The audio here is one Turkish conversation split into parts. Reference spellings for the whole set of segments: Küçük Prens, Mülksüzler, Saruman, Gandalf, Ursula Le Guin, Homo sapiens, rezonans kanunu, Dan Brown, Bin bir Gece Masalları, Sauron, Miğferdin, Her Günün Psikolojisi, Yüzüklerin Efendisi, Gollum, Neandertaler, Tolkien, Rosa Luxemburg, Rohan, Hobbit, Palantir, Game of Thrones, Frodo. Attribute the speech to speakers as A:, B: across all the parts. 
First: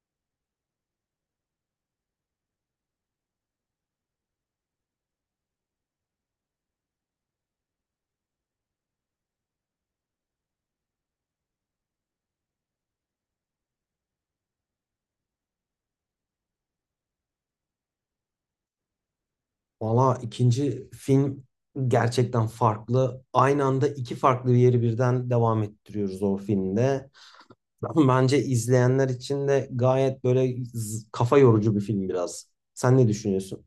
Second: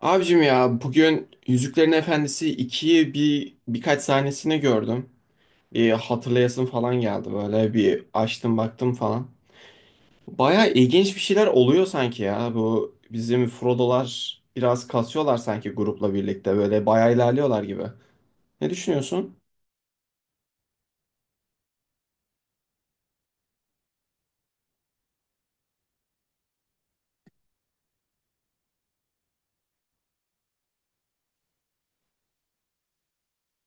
A: Abicim ya bugün Yüzüklerin Efendisi ikiyi birkaç sahnesini gördüm. Bir hatırlayasım falan geldi, böyle bir açtım baktım falan. Baya ilginç bir şeyler oluyor sanki, ya bu bizim Frodo'lar biraz kasıyorlar sanki, grupla birlikte böyle baya ilerliyorlar gibi. Ne düşünüyorsun?
B: Valla ikinci film gerçekten farklı. Aynı anda iki farklı yeri birden devam ettiriyoruz o filmde. Bence izleyenler için de gayet böyle kafa yorucu bir film biraz. Sen ne düşünüyorsun?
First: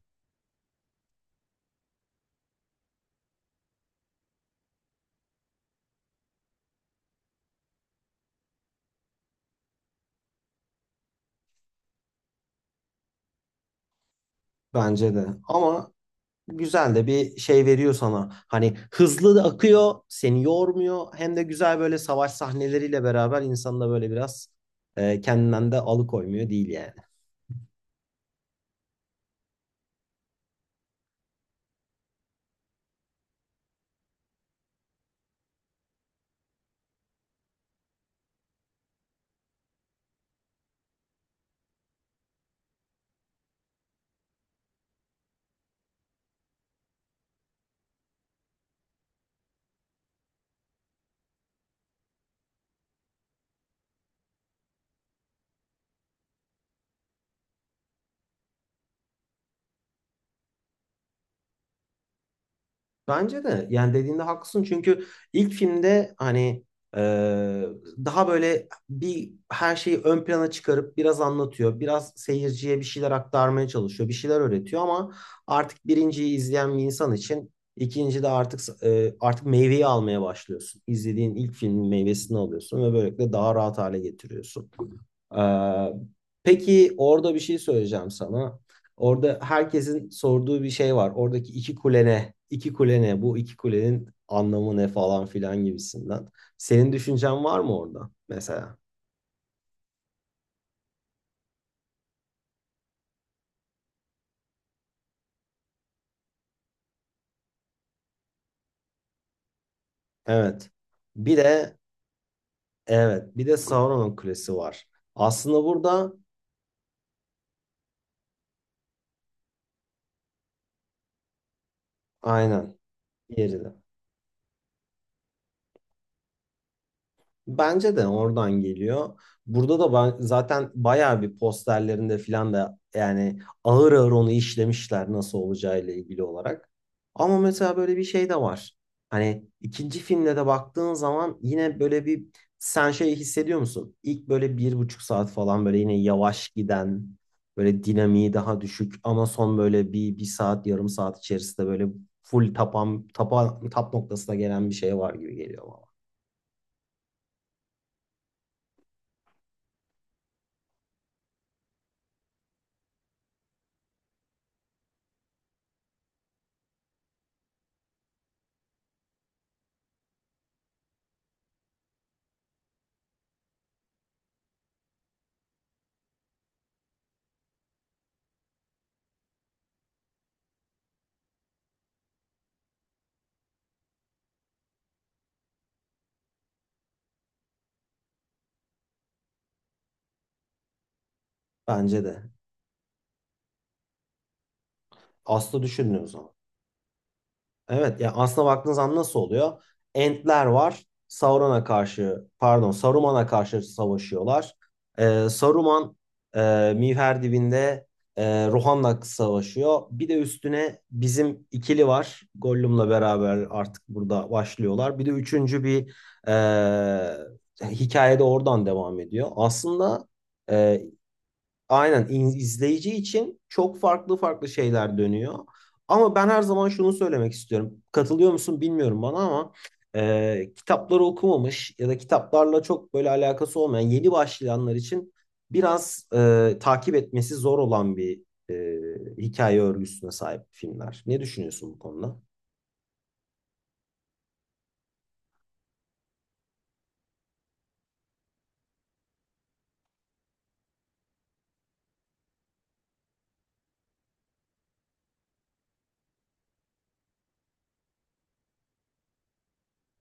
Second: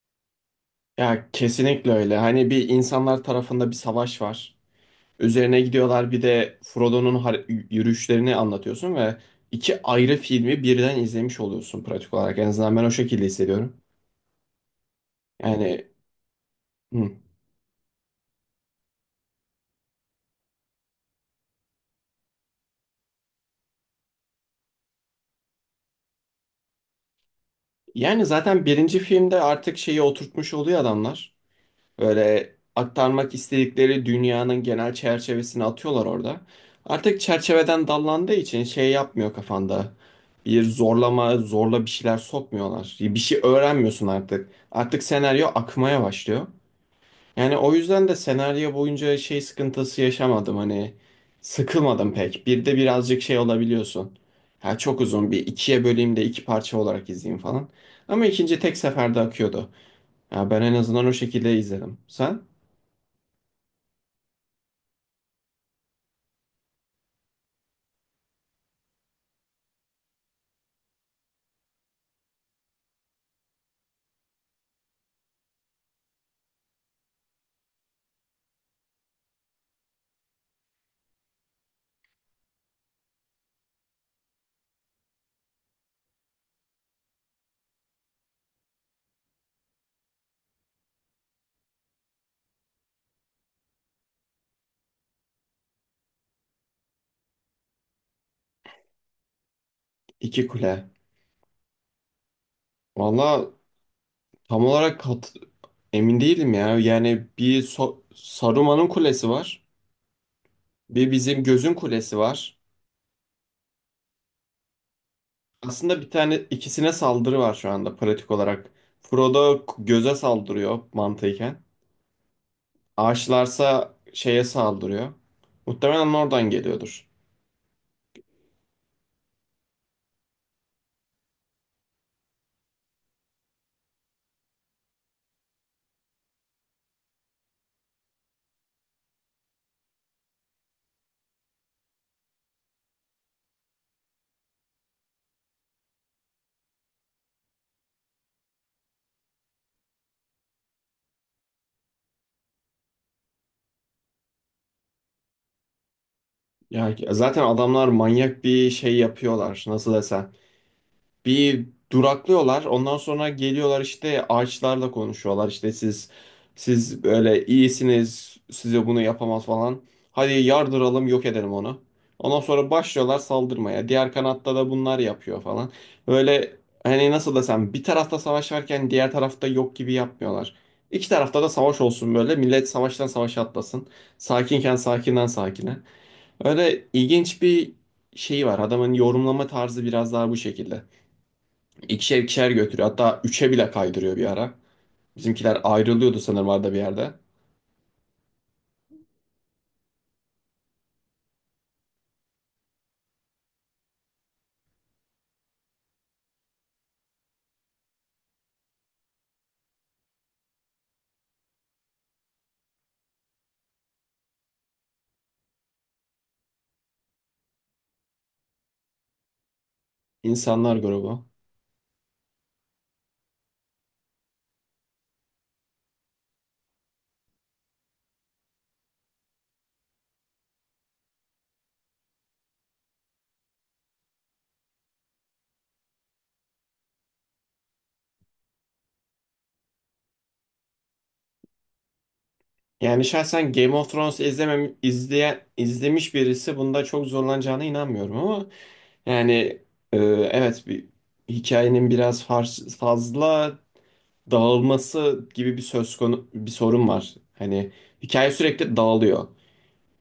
A: Ya kesinlikle öyle, hani bir insanlar tarafında bir savaş var. Üzerine gidiyorlar, bir de yürüyüşlerini anlatıyorsun ve iki ayrı filmi birden izlemiş oluyorsun pratik olarak. En azından ben o şekilde hissediyorum.
B: Bence de.
A: Yani
B: Ama güzel de
A: hı.
B: bir şey veriyor sana. Hani hızlı da akıyor, seni yormuyor. Hem de güzel böyle savaş sahneleriyle beraber insanı da böyle biraz kendinden de alıkoymuyor değil yani.
A: Yani zaten birinci filmde artık şeyi oturtmuş oluyor adamlar. Böyle aktarmak istedikleri dünyanın genel çerçevesini atıyorlar orada. Artık çerçeveden dallandığı için şey yapmıyor kafanda. Bir zorlama, zorla bir şeyler sokmuyorlar. Bir şey öğrenmiyorsun artık. Artık senaryo akmaya başlıyor. Yani o yüzden de senaryo boyunca şey sıkıntısı yaşamadım, hani sıkılmadım pek. Bir de birazcık şey olabiliyorsun. Ha çok uzun, bir ikiye böleyim de iki parça olarak izleyeyim falan. Ama ikinci tek seferde akıyordu. Ya ben en azından o şekilde izledim. Sen?
B: Bence de yani dediğinde haklısın çünkü ilk filmde hani e, daha böyle bir her şeyi ön plana çıkarıp biraz anlatıyor. Biraz seyirciye bir şeyler aktarmaya çalışıyor. Bir şeyler öğretiyor ama artık birinciyi izleyen bir insan için ikinci de artık meyveyi almaya başlıyorsun. İzlediğin ilk filmin meyvesini alıyorsun ve böylelikle daha rahat hale getiriyorsun. Ee, peki orada bir şey söyleyeceğim sana. Orada herkesin sorduğu bir şey var. Oradaki iki kule ne? İki kule ne? Bu iki kulenin anlamı ne falan filan gibisinden. Senin düşüncen var mı orada mesela?
A: İki Kule. Valla tam olarak emin değilim ya. Yani bir Saruman'ın kulesi var.
B: Evet.
A: Bir
B: Bir
A: bizim gözün
B: de
A: kulesi var.
B: evet, bir de Sauron'un kulesi var. Aslında
A: Aslında bir
B: burada
A: tane ikisine saldırı var şu anda pratik olarak. Göze saldırıyor mantıken.
B: aynen yerine.
A: Ağaçlarsa şeye saldırıyor. Muhtemelen oradan geliyordur.
B: Bence de oradan geliyor. Burada da zaten bayağı bir posterlerinde filan da yani ağır ağır onu işlemişler nasıl olacağıyla ilgili olarak. Ama mesela böyle bir şey de var. Hani ikinci filmde de baktığın zaman yine böyle bir sen şey hissediyor musun? İlk böyle 1,5 saat falan böyle yine yavaş giden böyle dinamiği daha düşük ama son böyle bir saat yarım saat içerisinde böyle full tapan, tapan, tap noktasına gelen bir şey var gibi geliyor bana.
A: Yani zaten adamlar manyak bir şey yapıyorlar. Nasıl desem. Bir duraklıyorlar. Ondan sonra geliyorlar, işte ağaçlarla konuşuyorlar. İşte siz böyle iyisiniz. Size bunu yapamaz falan. Hadi yardıralım, yok edelim onu. Ondan sonra başlıyorlar saldırmaya. Diğer kanatta da bunlar yapıyor falan. Böyle hani nasıl desem, bir tarafta savaş varken diğer tarafta yok gibi yapmıyorlar. İki tarafta da savaş olsun böyle. Millet savaştan savaşa atlasın. Sakinken sakinden sakine. Öyle ilginç bir şeyi var. Adamın yorumlama tarzı biraz daha bu şekilde.
B: Bence de.
A: İkişer ikişer götürüyor. Hatta üçe bile kaydırıyor bir ara. Bizimkiler
B: Aslı düşündüğün
A: ayrılıyordu
B: zaman.
A: sanırım arada bir yerde.
B: Evet yani aslına baktığınız zaman nasıl oluyor? Entler var. Sauron'a karşı pardon Saruman'a karşı savaşıyorlar. Saruman Miğferdin'de Rohan'la savaşıyor. Bir de üstüne bizim ikili var. Gollum'la beraber artık burada başlıyorlar. Bir de üçüncü bir e, hikayede oradan devam ediyor. Aslında,
A: İnsanlar
B: e,
A: grubu.
B: Aynen, izleyici için çok farklı farklı şeyler dönüyor. Ama ben her zaman şunu söylemek istiyorum. Katılıyor musun bilmiyorum bana ama kitapları okumamış ya da kitaplarla çok böyle alakası olmayan yeni başlayanlar için biraz takip etmesi zor olan bir hikaye örgüsüne sahip filmler. Ne düşünüyorsun bu konuda?
A: Yani şahsen Game of Thrones izlemem, izlemiş birisi bunda çok zorlanacağına inanmıyorum, ama yani e, evet, bir hikayenin fazla dağılması gibi bir söz konu bir sorun var. Hani hikaye sürekli dağılıyor.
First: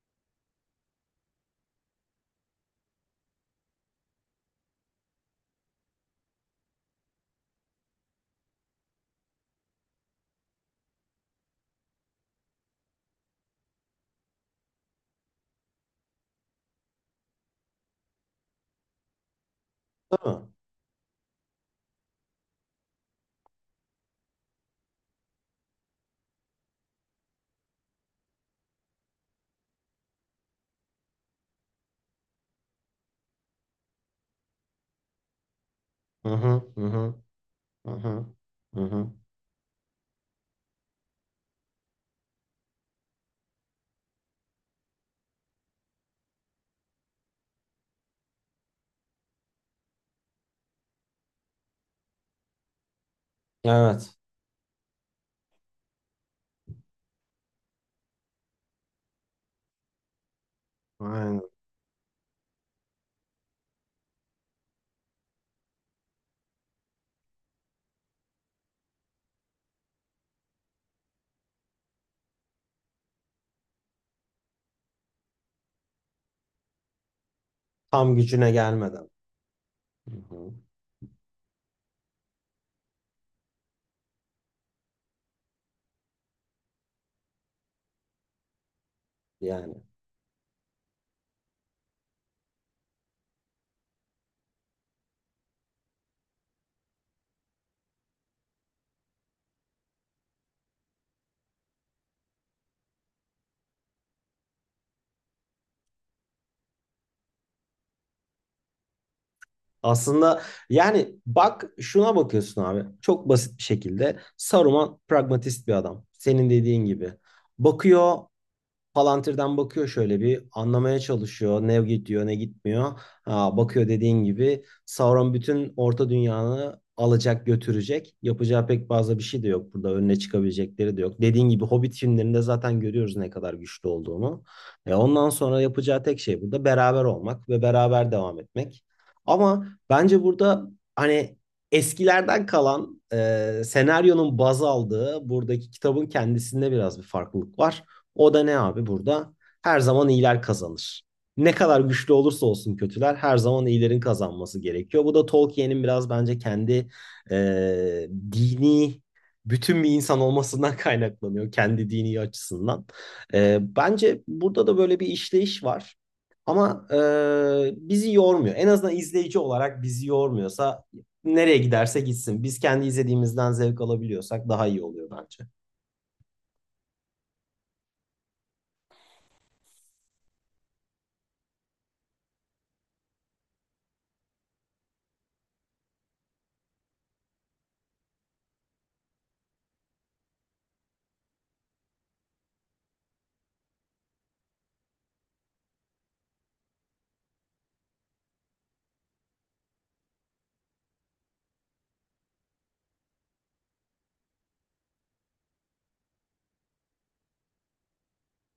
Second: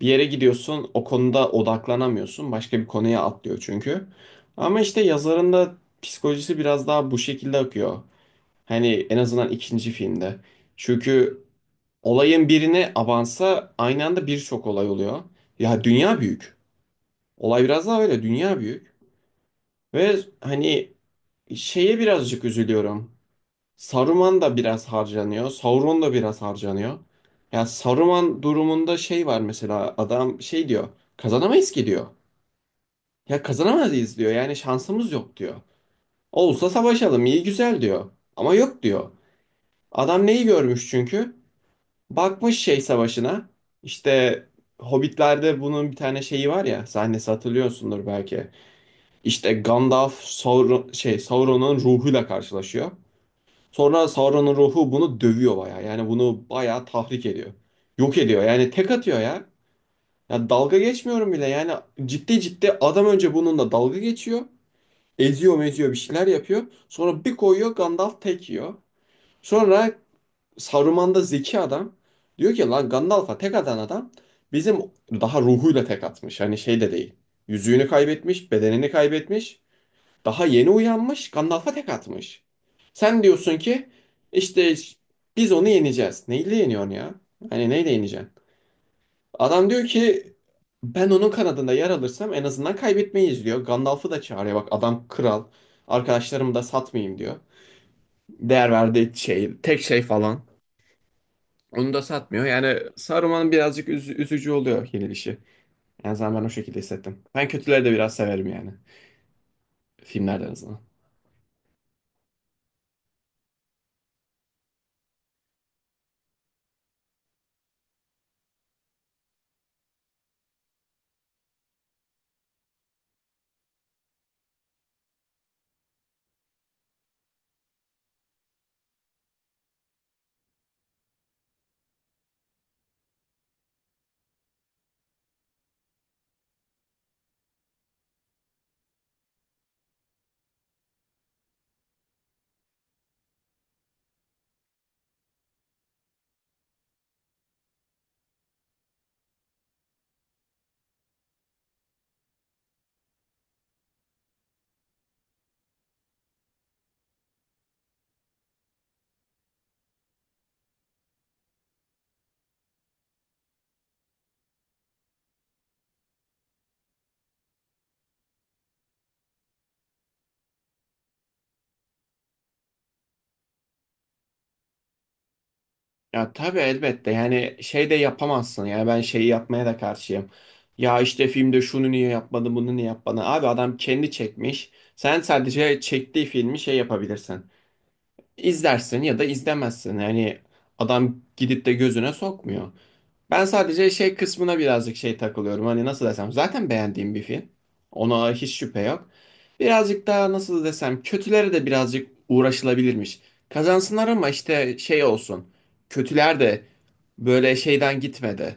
A: Bir yere gidiyorsun, o konuda odaklanamıyorsun. Başka bir konuya atlıyor çünkü. Ama işte yazarın da psikolojisi biraz daha bu şekilde akıyor. Hani en azından ikinci filmde. Çünkü olayın birini avansa aynı anda birçok olay oluyor. Ya dünya büyük. Olay biraz daha öyle, dünya büyük. Ve
B: Değil mi?
A: hani şeye birazcık üzülüyorum. Saruman da biraz harcanıyor. Sauron da biraz harcanıyor. Ya Saruman durumunda şey var, mesela adam şey diyor. Kazanamayız ki diyor. Ya kazanamayız diyor. Yani şansımız yok diyor.
B: Hı
A: Olsa
B: hı hı hı
A: savaşalım iyi güzel
B: hı
A: diyor.
B: hı.
A: Ama
B: Hı
A: yok diyor.
B: hı.
A: Adam neyi görmüş çünkü? Bakmış şey savaşına. İşte Hobbit'lerde bunun bir tane şeyi var ya, sahnesi hatırlıyorsundur belki. İşte Gandalf Sauron, şey Sauron'un ruhuyla karşılaşıyor. Sonra
B: Evet.
A: Sauron'un ruhu bunu dövüyor bayağı. Yani bunu bayağı tahrik ediyor. Yok ediyor. Yani tek atıyor ya. Ya dalga geçmiyorum
B: Aynen.
A: bile. Yani ciddi ciddi adam önce bununla dalga geçiyor. Eziyor meziyor bir şeyler yapıyor. Sonra bir koyuyor Gandalf tek yiyor. Sonra Saruman da zeki adam. Diyor ki lan Gandalf'a tek atan adam bizim daha ruhuyla tek atmış. Hani şey de değil. Yüzüğünü
B: Tam gücüne
A: kaybetmiş, bedenini
B: gelmeden.
A: kaybetmiş.
B: Hı
A: Daha
B: hı.
A: yeni uyanmış, Gandalf'a tek atmış. Sen diyorsun ki işte biz onu yeneceğiz. Neyle yeniyorsun ya? Hani neyle yeneceksin? Adam
B: Yani.
A: diyor ki ben onun kanadında yer alırsam en azından kaybetmeyiz diyor. Gandalf'ı da çağırıyor. Bak adam kral. Arkadaşlarımı da satmayayım diyor. Değer verdiği şey, tek şey falan. Onu da satmıyor. Yani Saruman birazcık üzücü oluyor yenilişi. En azından ben o şekilde hissettim. Ben kötüleri de biraz severim yani.
B: Aslında
A: Filmlerden azından.
B: yani bak şuna bakıyorsun abi. Çok basit bir şekilde Saruman pragmatist bir adam. Senin dediğin gibi. Bakıyor Palantir'den bakıyor şöyle bir anlamaya çalışıyor. Ne gidiyor ne gitmiyor. Ha, bakıyor dediğin gibi Sauron bütün orta dünyanı alacak götürecek. Yapacağı pek fazla bir şey de yok burada. Önüne çıkabilecekleri de yok. Dediğin gibi Hobbit filmlerinde zaten görüyoruz ne kadar güçlü olduğunu. E, ondan sonra yapacağı tek şey burada beraber olmak ve beraber devam etmek. Ama bence burada hani eskilerden kalan senaryonun baz aldığı buradaki kitabın kendisinde biraz bir farklılık var. O da ne abi burada? Her zaman iyiler kazanır. Ne kadar güçlü olursa olsun kötüler her zaman iyilerin kazanması gerekiyor. Bu da Tolkien'in biraz bence kendi dini bütün bir insan olmasından kaynaklanıyor. Kendi dini açısından. E, bence burada da böyle bir işleyiş var. Ama bizi yormuyor. En azından izleyici olarak bizi yormuyorsa nereye giderse gitsin. Biz kendi izlediğimizden zevk alabiliyorsak daha iyi oluyor bence.
A: Ya tabii elbette, yani şey de yapamazsın, yani ben şeyi yapmaya da karşıyım. Ya işte filmde şunu niye yapmadı bunu niye yapmadı. Abi adam kendi çekmiş. Sen sadece çektiği filmi şey yapabilirsin. İzlersin ya da izlemezsin. Yani adam gidip de gözüne sokmuyor. Ben sadece şey kısmına birazcık şey takılıyorum. Hani nasıl desem, zaten beğendiğim bir film. Ona hiç şüphe yok. Birazcık daha nasıl desem, kötülere de birazcık uğraşılabilirmiş. Kazansınlar ama işte şey olsun. Kötüler de böyle şeyden gitmedi.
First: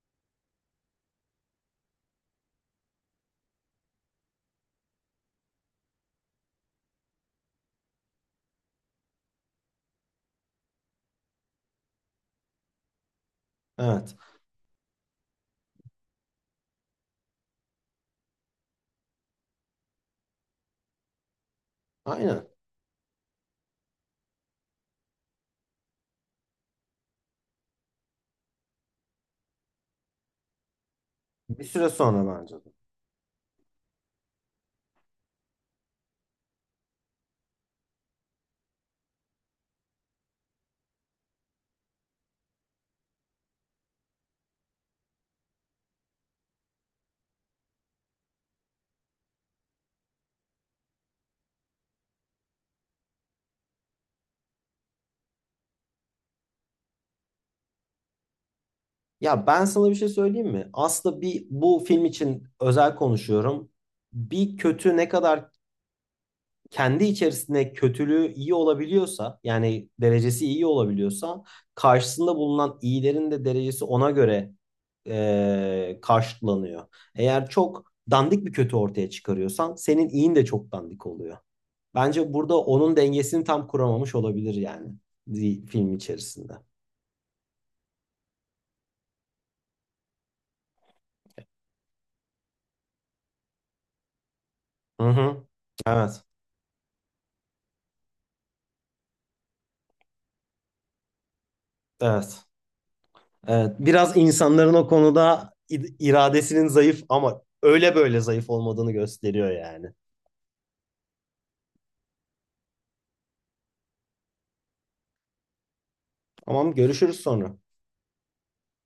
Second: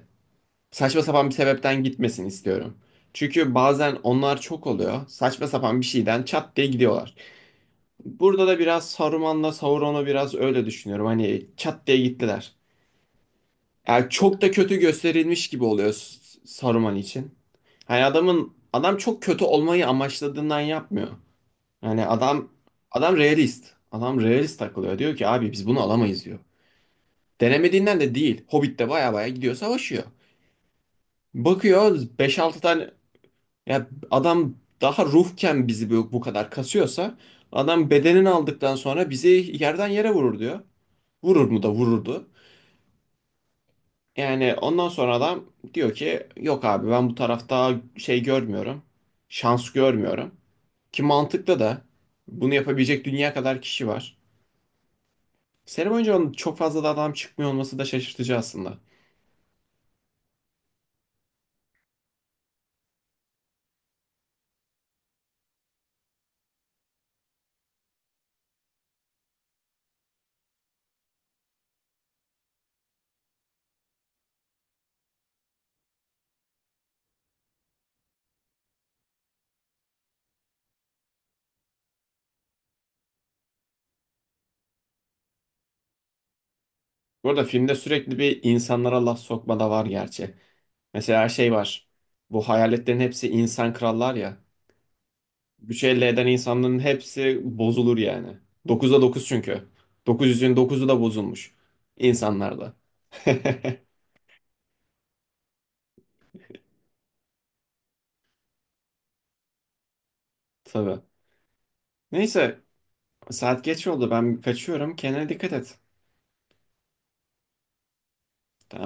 A: Saçma sapan bir sebepten gitmesin istiyorum. Çünkü bazen onlar çok oluyor. Saçma sapan bir şeyden çat diye gidiyorlar. Burada da biraz Saruman'la Sauron'u biraz öyle düşünüyorum. Hani çat diye gittiler. Yani
B: Evet.
A: çok da kötü gösterilmiş gibi oluyor Saruman için. Hani adam çok kötü olmayı amaçladığından yapmıyor. Yani
B: Aynen.
A: adam realist. Adam realist takılıyor. Diyor ki abi biz bunu alamayız diyor. Denemediğinden de değil. Hobbit'te baya baya gidiyor savaşıyor.
B: Bir süre
A: Bakıyor
B: sonra
A: beş
B: bence
A: altı
B: de.
A: tane, ya adam daha ruhken bizi bu kadar kasıyorsa adam bedenini aldıktan sonra bizi yerden yere vurur diyor. Vurur mu da vururdu. Yani ondan sonra adam diyor ki yok abi, ben bu tarafta şey görmüyorum. Şans görmüyorum. Ki mantıklı da, bunu yapabilecek dünya kadar kişi var. Seri boyunca onun çok fazla da adam çıkmıyor olması da şaşırtıcı aslında.
B: Ya ben sana bir şey söyleyeyim mi? Aslında bir bu film için özel konuşuyorum. Bir kötü ne kadar kendi içerisinde kötülüğü iyi olabiliyorsa, yani derecesi iyi olabiliyorsa, karşısında bulunan iyilerin de derecesi ona göre karşılanıyor. Eğer çok dandik bir kötü ortaya çıkarıyorsan, senin iyin de çok dandik oluyor. Bence burada onun dengesini tam kuramamış olabilir yani film içerisinde.
A: Bu arada filmde sürekli bir insanlara laf sokma da var gerçi. Mesela şey var. Bu hayaletlerin hepsi insan krallar ya.
B: Hı hı.
A: Güç elde
B: Evet.
A: eden insanların hepsi bozulur yani. 9'a 9 çünkü. Dokuz yüzün dokuzu da bozulmuş.
B: Evet.
A: İnsanlarda.
B: Evet, biraz insanların o konuda iradesinin zayıf ama öyle böyle zayıf olmadığını gösteriyor yani.
A: Tabii. Neyse saat geç oldu, ben kaçıyorum, kendine dikkat et.
B: Tamam, görüşürüz sonra.
A: Tamam.